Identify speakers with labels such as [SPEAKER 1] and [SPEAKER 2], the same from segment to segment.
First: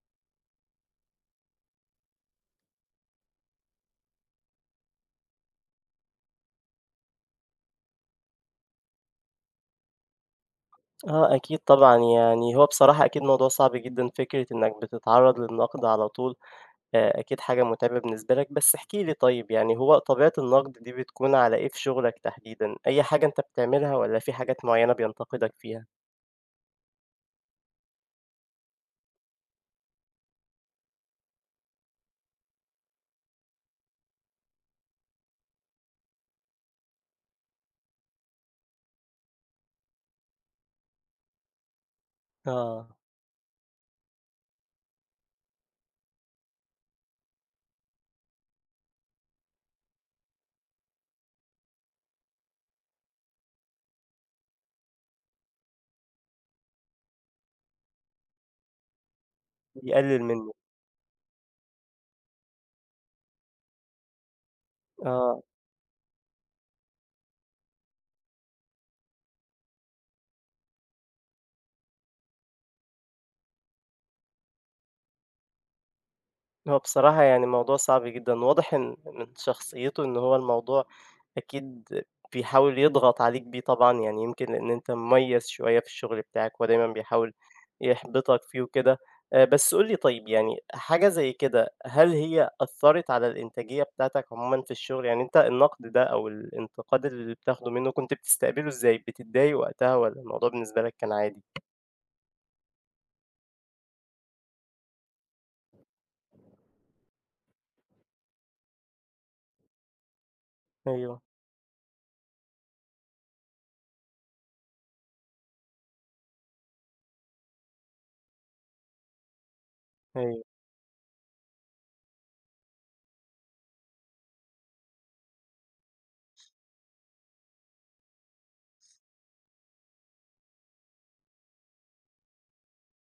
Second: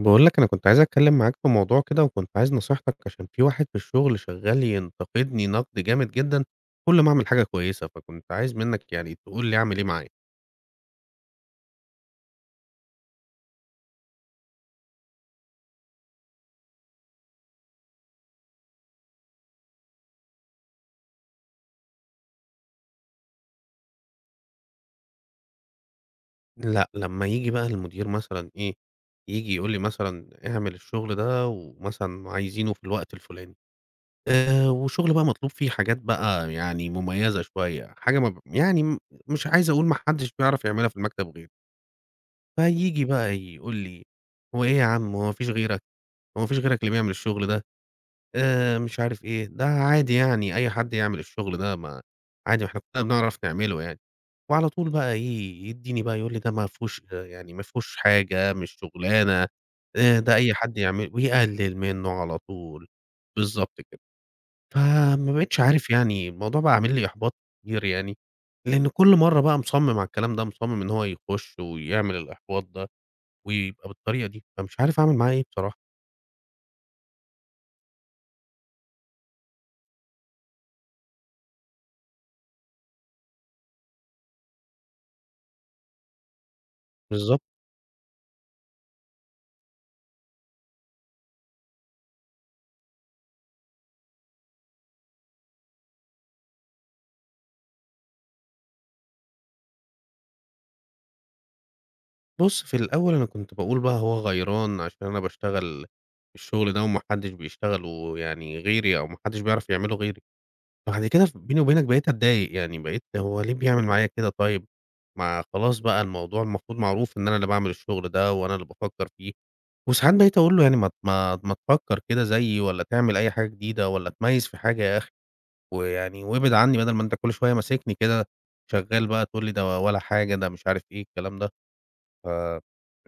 [SPEAKER 1] باقول لك أنا كنت عايز أتكلّم معاك في موضوع كده وكنت عايز نصيحتك عشان في واحد في الشُغل شغّال ينتقدني نَقْد جامد جدًا كل ما أعمل حاجة كويسة، فكنت عايز منّك يعني تقول لي أعمل إيه معاه؟
[SPEAKER 2] آه، أكيد طبعًا. يعني هو بصراحة أكيد موضوع صعب جدًا، فكرة إنّك بتتعرّض للنَقْد على طول، آآ أكيد حاجة مُتعبة بالنسبة لك، بس احكِ لي طيب يعني هو طبيعة النَقْد دي بتكون على إيه في شُغلك تحديدًا، أي حاجة أنت بتعملها والّا في حاجات معيّنة بينتقدك فيها؟
[SPEAKER 1] لأ، لمّا ييجي بقى المدير مثلًا إيه، ييجي يقول لي مثلًا: "اعمل الشُغل ده،" ومثلًا عايزينه في الوقت الفُلاني. آآ والشُغل بقى مطلوب فيه حاجات بقى يعني مُميّزة شوية حاجة مب يعني م مش عايز أقول ما حدّش بيعرف يعملها في المكتب غيري.
[SPEAKER 2] آه.
[SPEAKER 1] فييجي بقى يقول لي: "هو إيه يا عم، هو ما فيش غيرك، هو ما فيش غيرك اللي بيعمل الشُغل ده." آآ مش عارف إيه، "ده عادي يعني أي حد يعمل الشُغل ده، ما عادي ما إحنا كُلّنا بنعرف نعمله يعني." وعلى طول بقى إيه، يدّيني بقى يقول لي: "ده ما فيهوش يعني ما فيهوش حاجة، مش شُغلانة، آآ
[SPEAKER 2] بيقلِّل
[SPEAKER 1] ده أي
[SPEAKER 2] منّه.
[SPEAKER 1] حد يعمله." ويقلِّل منّه على طول، بالضبط كده. فما
[SPEAKER 2] آه.
[SPEAKER 1] بقيتش عارف يعني الموضوع بَقى عامل لي إحباط كتير يعني، لإنّ كل مرّة بقى مصمِّم على الكلام ده، مصمِّم إن هو يخُش ويعمل الإحباط ده ويبقى بالطريقة دي، فمش عارف أعمل معاه إيه بصراحة.
[SPEAKER 2] هو بصراحة يعني، موضوع صعب جدًا واضح إن من شخصيته، إن هو الموضوع أكيد بيحاول يضغط عليك بيه. طبعًا يعني يمكن لإن أنت مُميز شويّة في الشُغل بِتاعك ودايمًا بيحاول
[SPEAKER 1] بالضب
[SPEAKER 2] يحبطك فيه وكده، آآ بس قُل لي طيب يعني حاجة زي كده، هل هي أثّرت على الإنتاجية بتاعتك عمومًا في الشغل يعني أنت النقد ده أو الانتقاد اللي بتاخده منه نت بتستقبله إزاي بتضايق وقتها، والّا الموضوع بالنسبة لك كان عادي؟
[SPEAKER 1] بُص في الأول، أنا كنت باقول بقى هو غيران عشان أنا باشتغل الشُغل ده، وما حدش بيشتغله يعني غيري أو ما حدش بيعرف يعملُه غيري. بعد
[SPEAKER 2] أيوه.
[SPEAKER 1] كده ف بيني وبينك بقيت أتضايق يعني بقيت هو ليه بيعمل معايا كده طيب؟ ما خلاص بقى الموضوع المفروض معروف، إن أنا اللي باعمل الشغل ده وأنا اللي بافكر فيه. وساعات بقيت
[SPEAKER 2] أيوه.
[SPEAKER 1] أقول له "يعني مت ما ما تفكر كده زيي والّا تعمل أي حاجة جديدة والّا اتميّز في حاجة يا أخي، ويعني وابعد عني بدل ما أنت كل شوية ماسكني كده، شغال بقى تقول لي ده ولا حاجة ده مش عارف إيه الكلام ده." ف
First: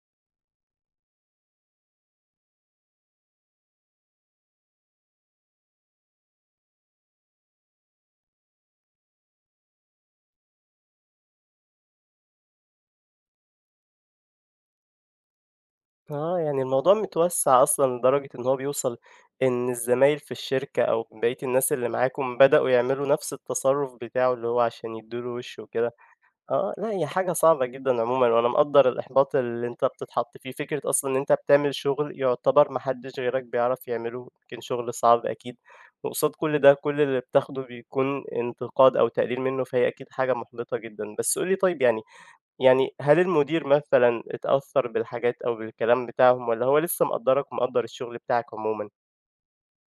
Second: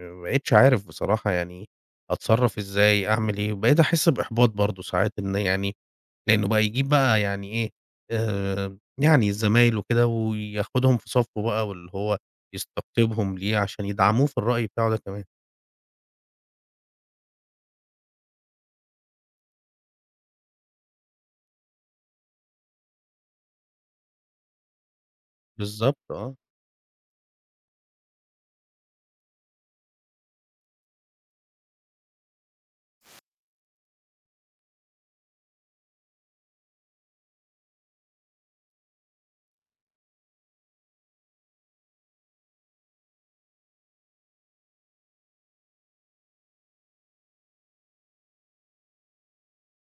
[SPEAKER 1] فما بقيتش عارف بصراحة يعني، أتصرف إزاي أعمل ايه؟ بقيت أحس بإحباط برضه ساعات إن يعني لأنه بقى يجيب بقى يعني إيه آآ يعني زمايله وكده وياخدهُم في صفه بقى واللي هو يستقطبهم ليه، عشان يدعموه في الرأي بتاعه ده كمان.
[SPEAKER 2] آه. يعني الموضوع متوسَّع أصلًا لدرجة إن هو بيوصل إن الزمايل في الشركة أو بقية الناس اللي معاكم بدأوا يعملوا نَفس التصرُّف بتاعه اللي هو عشان يدّوا له وِش وكده.
[SPEAKER 1] بالضبط آه.
[SPEAKER 2] آه، لأ هي حاجة صعبة جدًا عمومًا وأنا مقدّر الإحباط اللي أنت بتتحط فيه. فكرة أصلًا إن أنت بتعمل شُغل يُعتبر ما حدّش غيرك بيعرف يعمله، يمكن شُغل صعب أكيد وقصاد كل ده، كل اللي بتاخده بيكون انتقاد أو تقليل منّه، فهي أكيد حاجة مُحبِطة جدًا. بس قُل لي طيب يعني يعني هل المدير مثلًا اتأثّر بالحاجات أو بالكلام بتاعهم والّا هو لسّه مقدّرك ومقدّر الشُغل بتاعك عمومًا؟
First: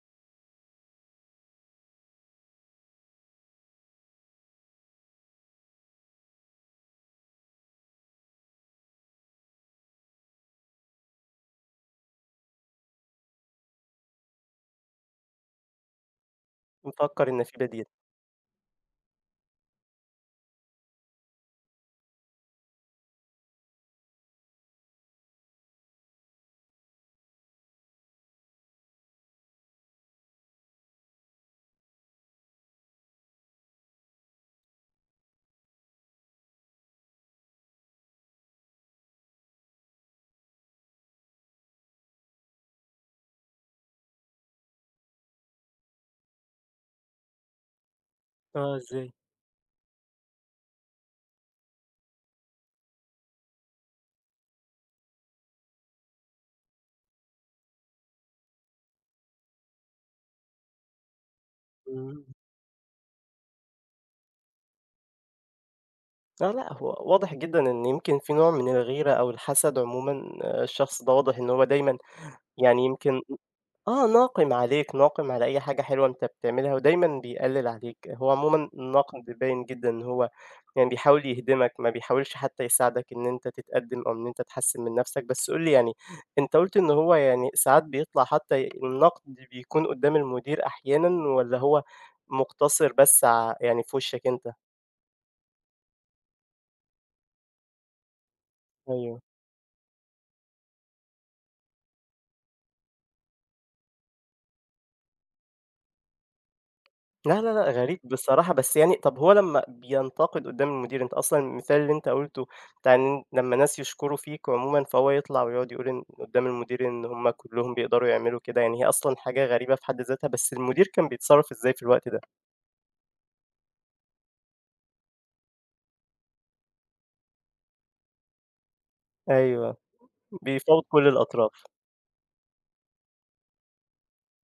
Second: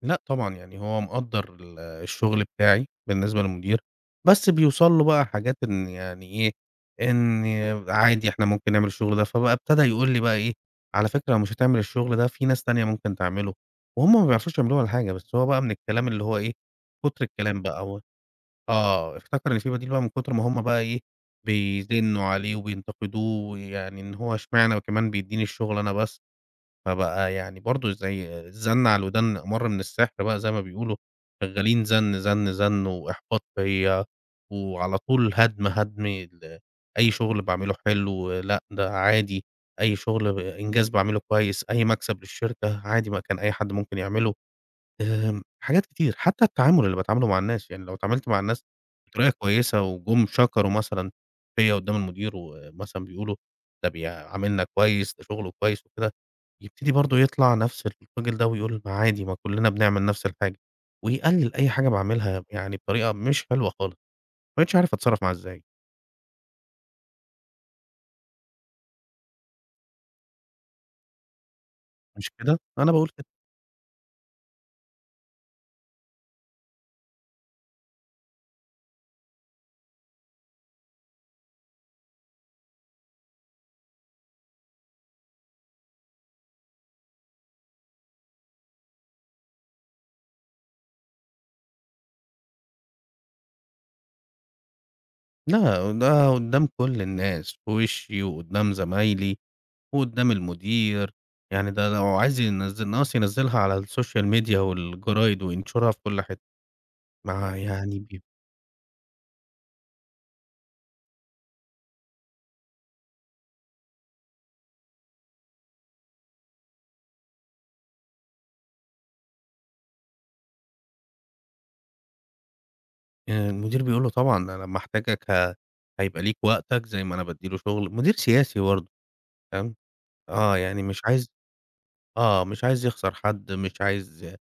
[SPEAKER 1] لأ طبعًا. يعني هو مقدّر ال الشُغل بتاعي بالنسبة للمدير، بس بيوصل له بقى حاجات إن يعني إيه، إن عادي إحنا ممكن نعمل الشُغل ده. فبقى ابتدى يقول لي بقى إيه: "على فكرة لو مش هتعمل الشُغل ده، في ناس تانية ممكن تعمله." وهُم ما بيعرفوش يعملوه ولا حاجة، بس هو بقى من الكلام اللي هو إيه، كُتر
[SPEAKER 2] مفكّر إن في
[SPEAKER 1] الكلام بقى
[SPEAKER 2] بديل.
[SPEAKER 1] أو آه. افتكر إن في بديل بقى من كُتر ما هم بقى إيه، بيزنّوا عليه وبينتقدوه يعني إن هو إشمعنى وكمان بيدّيني الشُغل أنا بس. فبقى يعني برضه زي زَن على الودان أمَر من السِحر بقى زي ما بيقولوا، شغّالين زَن، زَن، زَن وإحباط فيّا وعلى طول هَدْم، هَدْم ال أي شُغل باعمله حلو، لأ ده عادي، أي شُغل إنجاز باعمله كويس، أي مكسب للشركة، عادي ما كان أي حد ممكن يعمله. آآ حاجات كتير، حتّى التعامل اللي باتعامله مع الناس، يعني لو اتعاملت مع الناس
[SPEAKER 2] آه، إزاي؟
[SPEAKER 1] بطريقة كويسة وجُم شكروا مثلًا فيّا قُدّام المدير ومثلًا بيقولوا ده بيعاملنا كويس، ده شُغله كويس وكده يبتدي برضه يطلع نفس الراجل ده ويقول: "ما عادي، ما كُلّنا بنعمل نفس الحاجة." ويقلِّل أي حاجة
[SPEAKER 2] إمم.
[SPEAKER 1] باعملها يعني بطريقة مش حلوة خالص وما بقيتش عارف أتصرّف معاه إزاي.
[SPEAKER 2] لأ، لأ هو واضح جدًا إن يمكن في نوع من الغيرة أو الحَسَد عمومًا. الشخص ده واضح إن هو دايمًا
[SPEAKER 1] مش كده؟
[SPEAKER 2] يعني
[SPEAKER 1] أنا باقول
[SPEAKER 2] يمكن
[SPEAKER 1] كده.
[SPEAKER 2] آه، ناقِم عليك، ناقِم على أي حاجة حلوة أنت بتعملها ودايمًا بيقلِّل عليك. هو عمومًا الناقِم بيبيّن جدًا إن هو يعني بيحاول يهدمك ما بيحاولش حتّى يساعدك إن أنت تتقدِّم أو أنت تحسِّن من نََفسك، بس قل لي يعني أنت قُلت إن هو يعني ساعات بيطلع حتّى النَقد بيكون قُدّام المدير أحيانًا والّا هو مُقتصِر بس ع يعني في وِشَّك أنت؟
[SPEAKER 1] لأ، ده قُدّام كل الناس. في وِشِّي وقُدّام
[SPEAKER 2] أيوه.
[SPEAKER 1] زمايلي وقُدّام المدير. يعني ده لو عايز ينزّل ناقص ينزّلها على السوشيال ميديا والجرايد وينشرها في كل حت
[SPEAKER 2] لأ، لأ،
[SPEAKER 1] مع
[SPEAKER 2] لأ
[SPEAKER 1] يعني
[SPEAKER 2] غريب
[SPEAKER 1] ب
[SPEAKER 2] بصراحة، بس يعني طَب هو لمّا بينتَقِد قُدّام المدير، أنت أصلًا المثال اللي أنت قُلته بتاع إن لمّا الناس يشكروا فيك عمومًا، فهو يطلع ويقعد يقول إن قُدّام المدير إن هم كُلّهم بيقدروا يعملوا كده يعني هي أصلًا حاجة غريبة في حد ذاتها، بس المدير كان بيتصرّف إزاي في الوقت ده؟
[SPEAKER 1] آآ المدير بيقول له: "طبعًا أنا محتاجك ه هيبقى ليك وقتك زي ما أنا بادّي له شُغل." مدير سياسي برضه تمام؟
[SPEAKER 2] أيوه.
[SPEAKER 1] آه. يعني
[SPEAKER 2] بيفاوِض
[SPEAKER 1] مش
[SPEAKER 2] كل
[SPEAKER 1] عايز
[SPEAKER 2] الأطراف.
[SPEAKER 1] آه. مش عايز يخسر حد، مش عايز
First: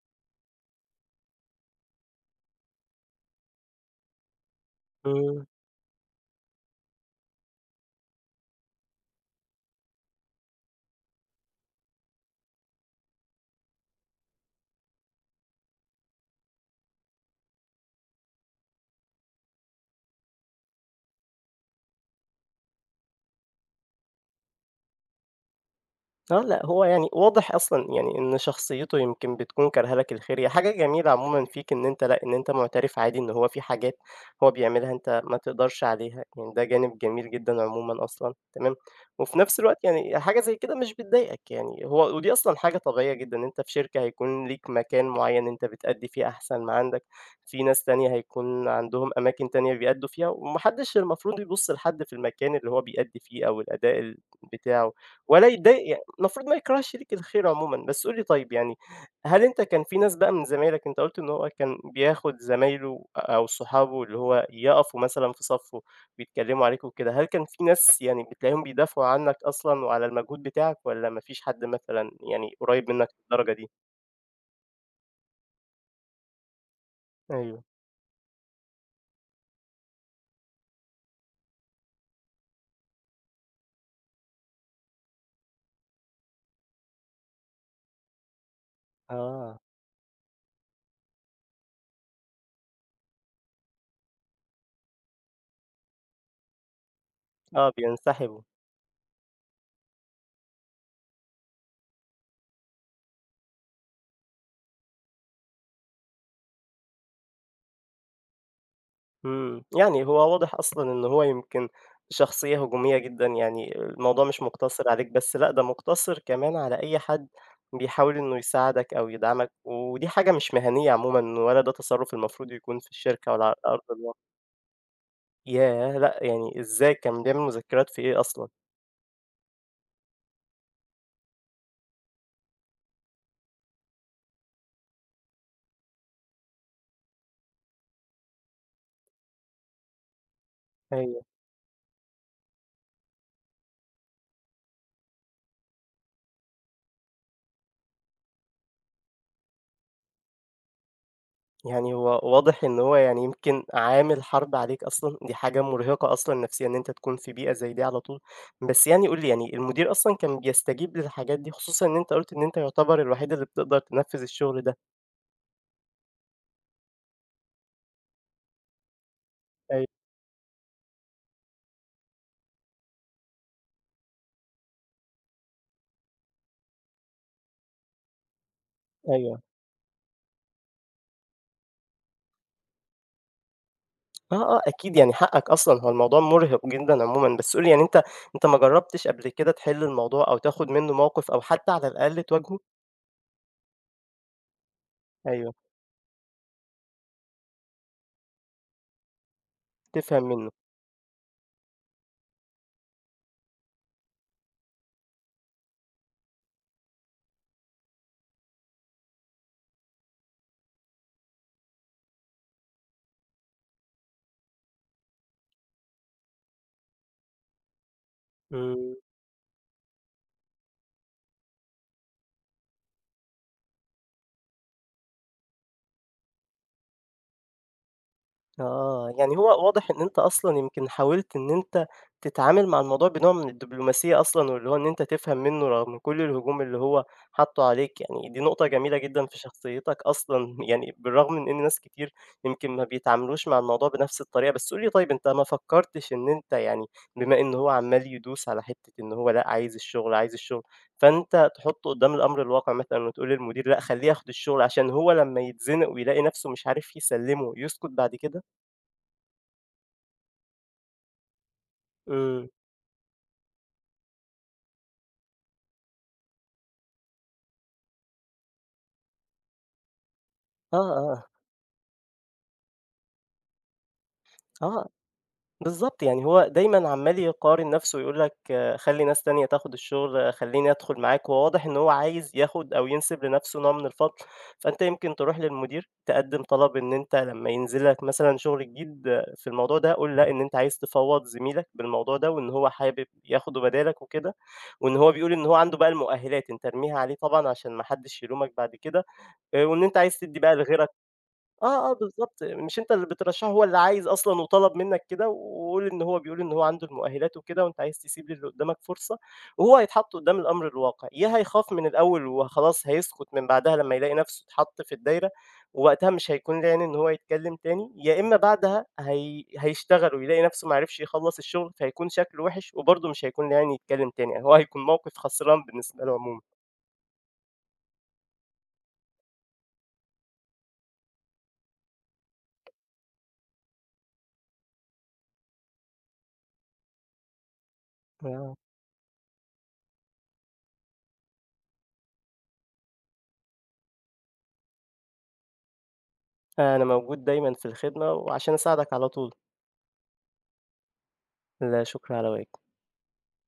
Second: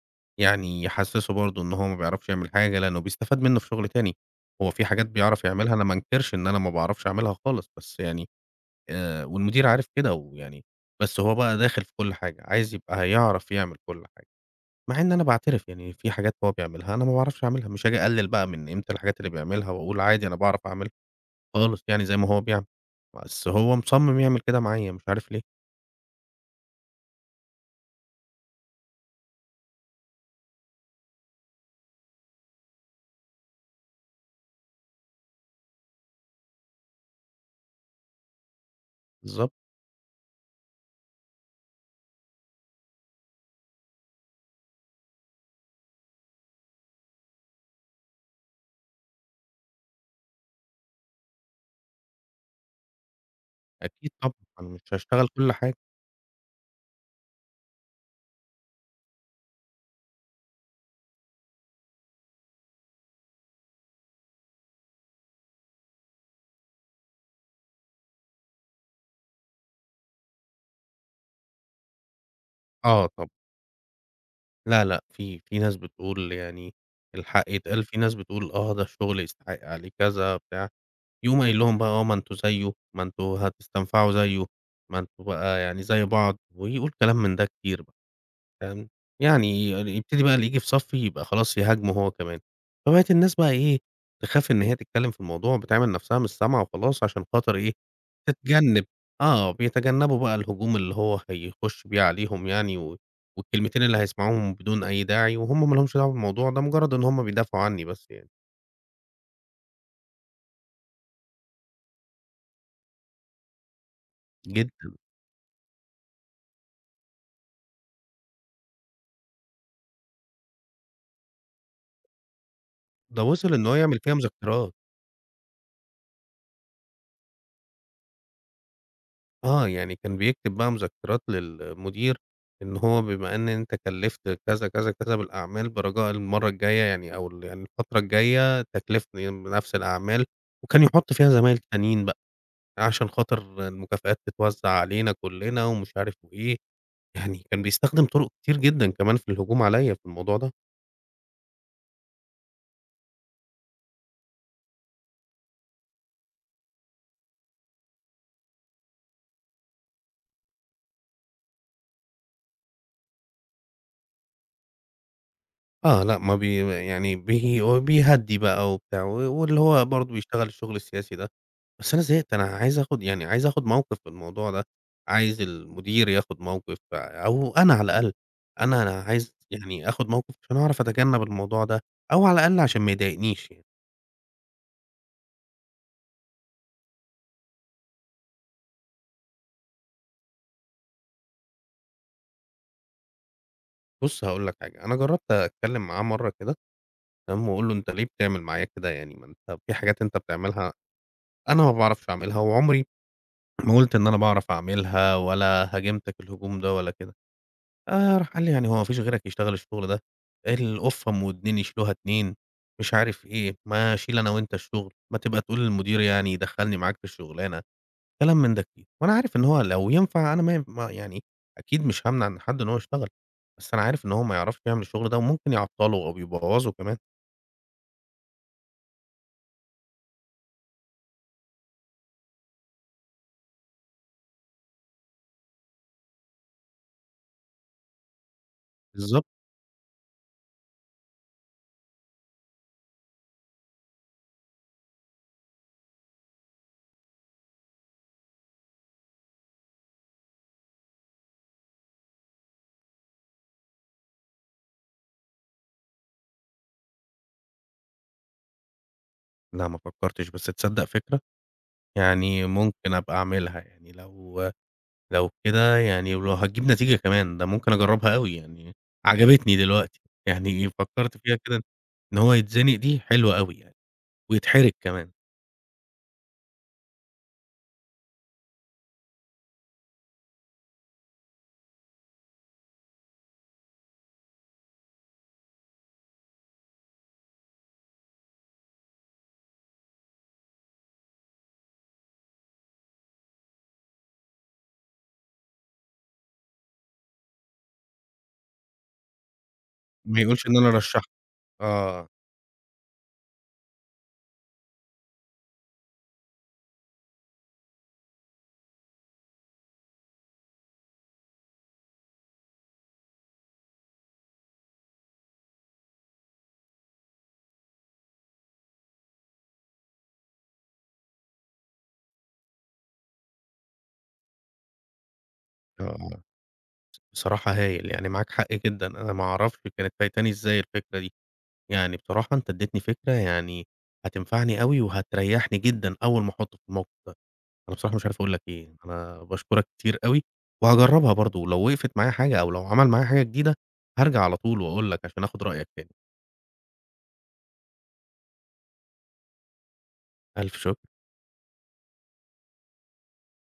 [SPEAKER 1] يعني يحسِّسه برضه إن هو ما بيعرفش يعمل حاجة، لإنّه بيستفاد منّه في شُغل تاني. هو في حاجات بيعرف
[SPEAKER 2] إمم.
[SPEAKER 1] يعملها أنا ما أنكِرش إن أنا ما باعرفش أعملها خالص، بس يعني آآ والمدير عارف كده ويعني بس هو بقى داخِل في كل حاجة، عايز يبقى هيعرف يعمل كل حاجة. مع إن أنا باعترف، يعني في حاجات هو بيعملها أنا ما باعرفش أعملها، مش آجي أقلِّل بقى من قيمة الحاجات اللي بيعملها وأقول عادي أنا باعرف أعملها. خالص يعني زي ما هو بيعمل، بس هو مصمّم يعمل كده معايا مش عارف ليه.
[SPEAKER 2] آه، لأ. هو يعني واضح أصلًا يعني إن شخصيته يمكن بتكون كارهة لك الخير. هي حاجة جميلة عمومًا فيك إن أنت لأ، إن أنت مُعترف عادي إن هو في حاجات هو بيعملها أنت ما تقدرش عليها، يعني ده جانب جميل جدًا عمومًا أصلًا، تمام؟ وفي
[SPEAKER 1] بالضبط.
[SPEAKER 2] نفس الوقت يعني حاجة زي كده مش بتضايقك يعني هو ودي أصلًا حاجة طبيعية جدًا، إن أنت في شركة هيكون ليك مكان معيّن أنت بتأدّي فيه أحسن ما عندك، في ناس تانية هيكون عندهم أماكن تانية بيأدّوا فيها وما حدّش المفروض يبُص لحد في المكان اللي هو بيأدّي فيه أو الأداء
[SPEAKER 1] أكيد
[SPEAKER 2] ال
[SPEAKER 1] طبعًا، أنا مش
[SPEAKER 2] بتاعه
[SPEAKER 1] هاشتغل
[SPEAKER 2] ولا
[SPEAKER 1] كل حاجة.
[SPEAKER 2] يتضايق ي المفروض ما يكرهش ليك الخير عمومًا. بس قُل لي طيب يعني، هل أنت كان في ناس بقى من زمايلك، أنت قُلت إن هو كان بياخُد زمايله أو صحابه اللي هو يقفوا مثلًا في صَفُّه بيتكلّموا عليك وكده، هل كان في ناس يعني بتلاقيهم بيدافعوا عنّك أصلًا وعلى المجهود بتاعك والّا ما فيش حد مثلًا يعني قُريّب منّك
[SPEAKER 1] آه طب
[SPEAKER 2] للدرجة دي؟
[SPEAKER 1] لا، لأ في، في ناس بتقول يعني الحق
[SPEAKER 2] أيوه.
[SPEAKER 1] يتقال في ناس بتقول: "آه ده الشُغل يستحق عليه كذا،" بتاع. يقوم قايل لهم بقى: "آه، ما أنتم زيُّه، ما أنتم هتستنفعوا زيُّه، ما أنتم بقى يعني زي بعض." ويقول كلام من ده كتير بقى، فاهم؟ يعني
[SPEAKER 2] آه.
[SPEAKER 1] ي يبتدي بقى اللي ييجي في صَفّي يبقى خلاص يهاجمه هو كمان. فبقِت الناس بقى إيه، تخاف إن هي تتكلّم في الموضوع بتعمل نفسها مش سامعة وخلاص عشان خاطر
[SPEAKER 2] آه،
[SPEAKER 1] إيه،
[SPEAKER 2] بينسحبوا.
[SPEAKER 1] تتجنِّب آه. بيتجنَّبوا بقى الهجوم اللي هو هيخُش بيه عليهم يعني و والكلمتين اللي هيسمعوهم بدون أي داعي وهُم ما لهمش دعوة بالموضوع ده مُجرّد إن هم بيدافعوا عنّي بس يعني.
[SPEAKER 2] إمم، يعني هو واضح أصلًا، إن هو يمكن شخصية هجومية جدًا، يعني الموضوع مش مقتصر
[SPEAKER 1] جدًا.
[SPEAKER 2] عليك بس لأ، ده مُقتصر كمان على أي حد، بيحاول إنه يساعدك أو يدعمك ودي حاجة مش مهنية عمومًا، ولا، ده تصرف المفروض يكون في
[SPEAKER 1] ده
[SPEAKER 2] الشركة ولا،
[SPEAKER 1] وصل
[SPEAKER 2] على
[SPEAKER 1] إن هو،
[SPEAKER 2] أرض
[SPEAKER 1] يعمل فيَّ
[SPEAKER 2] الواقع.
[SPEAKER 1] مذكرات.
[SPEAKER 2] ياه! لأ، يعني إزاي كان بيعمل مذكرِات في إيه أصلًا؟
[SPEAKER 1] آه، يعني كان بيكتب بقى مذكرات للمدير، إن هو بما إن أنتَ كلّفت كذا، كذا، كذا بالأعمال برجاء المرة الجاية يعني أو ال يعني الفترة الجاية تكلّفني بنفس الأعمال وكان يحط
[SPEAKER 2] أيوه.
[SPEAKER 1] فيها زمايل تانيين بقى، عشان خاطر المكافآت تتوزع علينا كُلّنا ومش عارف وإيه. يعني كان بيستخدم طرق كتير جدًا كمان في الهجوم عليَّ في الموضوع ده.
[SPEAKER 2] يعني هو واضح، إن هو يعني يمكن عامل حرب عليك أصلًا، دي حاجة مرهقة أصلًا نفسيًا إن أنتَ تكون في بيئة زي دي على طول، بس يعني قُل لي يعني المدير أصلًا كان بيستجيب للحاجات دي؟ خصوصًا إن أنتَ قُلت إن أنتَ يعتبر الوحيد اللي بتقدر تنفذ الشغل ده.
[SPEAKER 1] آه، لأ، ما بي يعني بي بيهدي بقى وبتاع و واللي هو
[SPEAKER 2] أيوه.
[SPEAKER 1] برضه بيشتغل الشغل السياسي ده، بس أنا زهقت أنا عايز آخد يعني عايز آخد موقف في الموضوع ده، عايز المدير ياخد موقف، أو أنا على الأقل أنا أنا عايز
[SPEAKER 2] أيوه.
[SPEAKER 1] يعني آخد موقف، عشان أعرف أتجنب الموضوع ده، أو على الأقل عشان ما يضايقنيش يعني.
[SPEAKER 2] آه آه أكيد يعني حقك أصلًا، هو الموضوع مُرِهق جدًا عمومًا، بس قُل لي يعني أنت أنت ما جربتش قبل كده تحل الموضوع أو تاخد منُّه موقف أو حتى على الأقل تواجهه؟
[SPEAKER 1] بُصّ هاقول لك حاجة، أنا جرّبت
[SPEAKER 2] أيوه.
[SPEAKER 1] اتكلّم معاه مَرّة كده، تمام، واقول له: "أنت ليه بتعمل معايا كده، يعني ما أنت في حاجات أنت
[SPEAKER 2] تفهم منُّه.
[SPEAKER 1] بتعملها أنا ما باعرفش اعملها، وعُمري ما قُلت إن أنا باعرف اعملها، ولا هاجمتك الهجوم ده ولا كده"، آآ، راح قال لي: "يعني هو ما فيش غيرك بيشتغل الشغل ده، القُفّة أُم ودنين يشيلوها اتنين"، مش عارف إيه، "ما اشيل أنا وأنت الشغل، ما تبقى تقول للمدير يعني يدخلّني معاك في الشُغلانة"، كلام من ده كتير،
[SPEAKER 2] إمم.
[SPEAKER 1] وأنا عارف إن هو لو ينفع أنا ما ي ما يعني أكيد مش هامنع إن حد إن هو يشتغل، بس أنا عارف إن هو ما يعرفش يعمل الشغل ده، وممكن يعطّله أو ب يبوّظه كمان.
[SPEAKER 2] آه، يعني هو واضح إن أنت أصلًا يمكن حاولت إن أنت تتعامل مع الموضوع بنوع من الدبلوماسيّة أصلًا، واللي هو إن أنت تفهم منُّه رغم كُلّ الهجوم اللي هو حطّه عليك يعني، دي نقطة جميلة
[SPEAKER 1] بالضبط.
[SPEAKER 2] جدًا في شخصيتك أصلًا، يعني بالرغم من إن ناس كتير يمكن ما بيتعاملوش مع الموضوع بنَفْس الطريقة، بس قُل لي طيب أنت ما فكرتش إن أنت يعني بما إن هو عَمّال يدوس على حتّة إن هو لأ عايز الشغل عايز الشغل، فأنت تحطّه قدّام الأمر الواقع مثلًا وتقول للمدير لأ خلّيه ياخد الشغل، عشان هو لمّا يتزِنق ويلاقي نَفْسه مش عارف يسلّمه يسكُت بعد كده؟
[SPEAKER 1] لأ ما فكّرتش، بس تصدّق فكرة. يعني
[SPEAKER 2] إمم.
[SPEAKER 1] ممكن أبقى أعملها، يعني لو لو كده يعني ولو هتجيب نتيجة كمان ده ممكن أجرّبها أوي يعني عجبتني دلوقتي، يعني
[SPEAKER 2] آه،
[SPEAKER 1] فكّرت
[SPEAKER 2] آه.
[SPEAKER 1] فيها كده إن هو يتزنق دي، حلوة أوي يعني ويتحرج
[SPEAKER 2] آه.
[SPEAKER 1] كمان.
[SPEAKER 2] بالضبط. يعني هو دايمًا عمّال يقارن نَفسه يقول لك: "خلّي ناس تانية تاخُد الشُغل، خلّيني أدخُل معاك." وهو واضح إن هو عايز ياخُد أو ينسب لنَفسه نوع من الفضل، فأنت يمكن تروح للمدير تقدِّم طلب إن أنت لمّا ينزل لك مثلًا شُغل جديد في الموضوع ده، قل لأ إن أنت عايز تفوّض زميلك بالموضوع ده وان هو حابب ياخده بدالك وكده وإن هو بيقول إن هو عنده بقى المؤهِّلات، أنت ارميها عليه طبعًا عشان ما حدّش يلومك بعد كده آآ وإن أنت عايز
[SPEAKER 1] ما
[SPEAKER 2] تدّي
[SPEAKER 1] يقولش
[SPEAKER 2] بقى
[SPEAKER 1] إن أنا
[SPEAKER 2] لغيرك
[SPEAKER 1] رشّحته.
[SPEAKER 2] آه، آه،
[SPEAKER 1] آه.
[SPEAKER 2] بالضبط. مش أنت اللي بترشّحه هو اللي عايز أصلًا وطلب منّك كده و وقل إن هو بيقول إن هو عنده المؤهِّلات وكده وأنت عايز تسيب للي قُدّامك فرصة وهو هيتحط قُدّام الأمر الواقع، يا هيخاف من الأول وخلاص هيسكُت من بعدها لمّا يلاقي نَفسه اتحط في الدايرة ووقتها مش هيكون ليه عين إن هو يتكلّم تاني، يا إمّا بعدها هي هيشتغل ويلاقي نَفسه ما عرفش يخلّص الشُغل، فهيكون شكله وِحِش وبرضه مش هيكون ليه عين يتكلّم تاني، هو هيكون موقف خسران بالنسبة له
[SPEAKER 1] آه
[SPEAKER 2] عمومًا.
[SPEAKER 1] بصراحة هايل يعني معاك حق جدًا، أنا ما أعرفش كانت فايتاني إزاي الفكرة دي. يعني بصراحة أنت إدّيتني فكرة يعني هتنفعني أوي وهتريّحني جدًا أول ما أحطُّه في الموقف ده. أنا بصراحة مش عارف أقول لك
[SPEAKER 2] آه.
[SPEAKER 1] إيه، أنا باشكُرك كتير أوي، وهاجرّبها برضه لو وقفت معايا حاجة أو لو عمل معايا حاجة جديدة، هارجع على طول وأقول لك عشان آخُد رأيك تاني.
[SPEAKER 2] أنا موجود دايمًا في الخدمة وعشان أساعدك على طول.
[SPEAKER 1] ألف شُكر.
[SPEAKER 2] لا شُكر على واجب.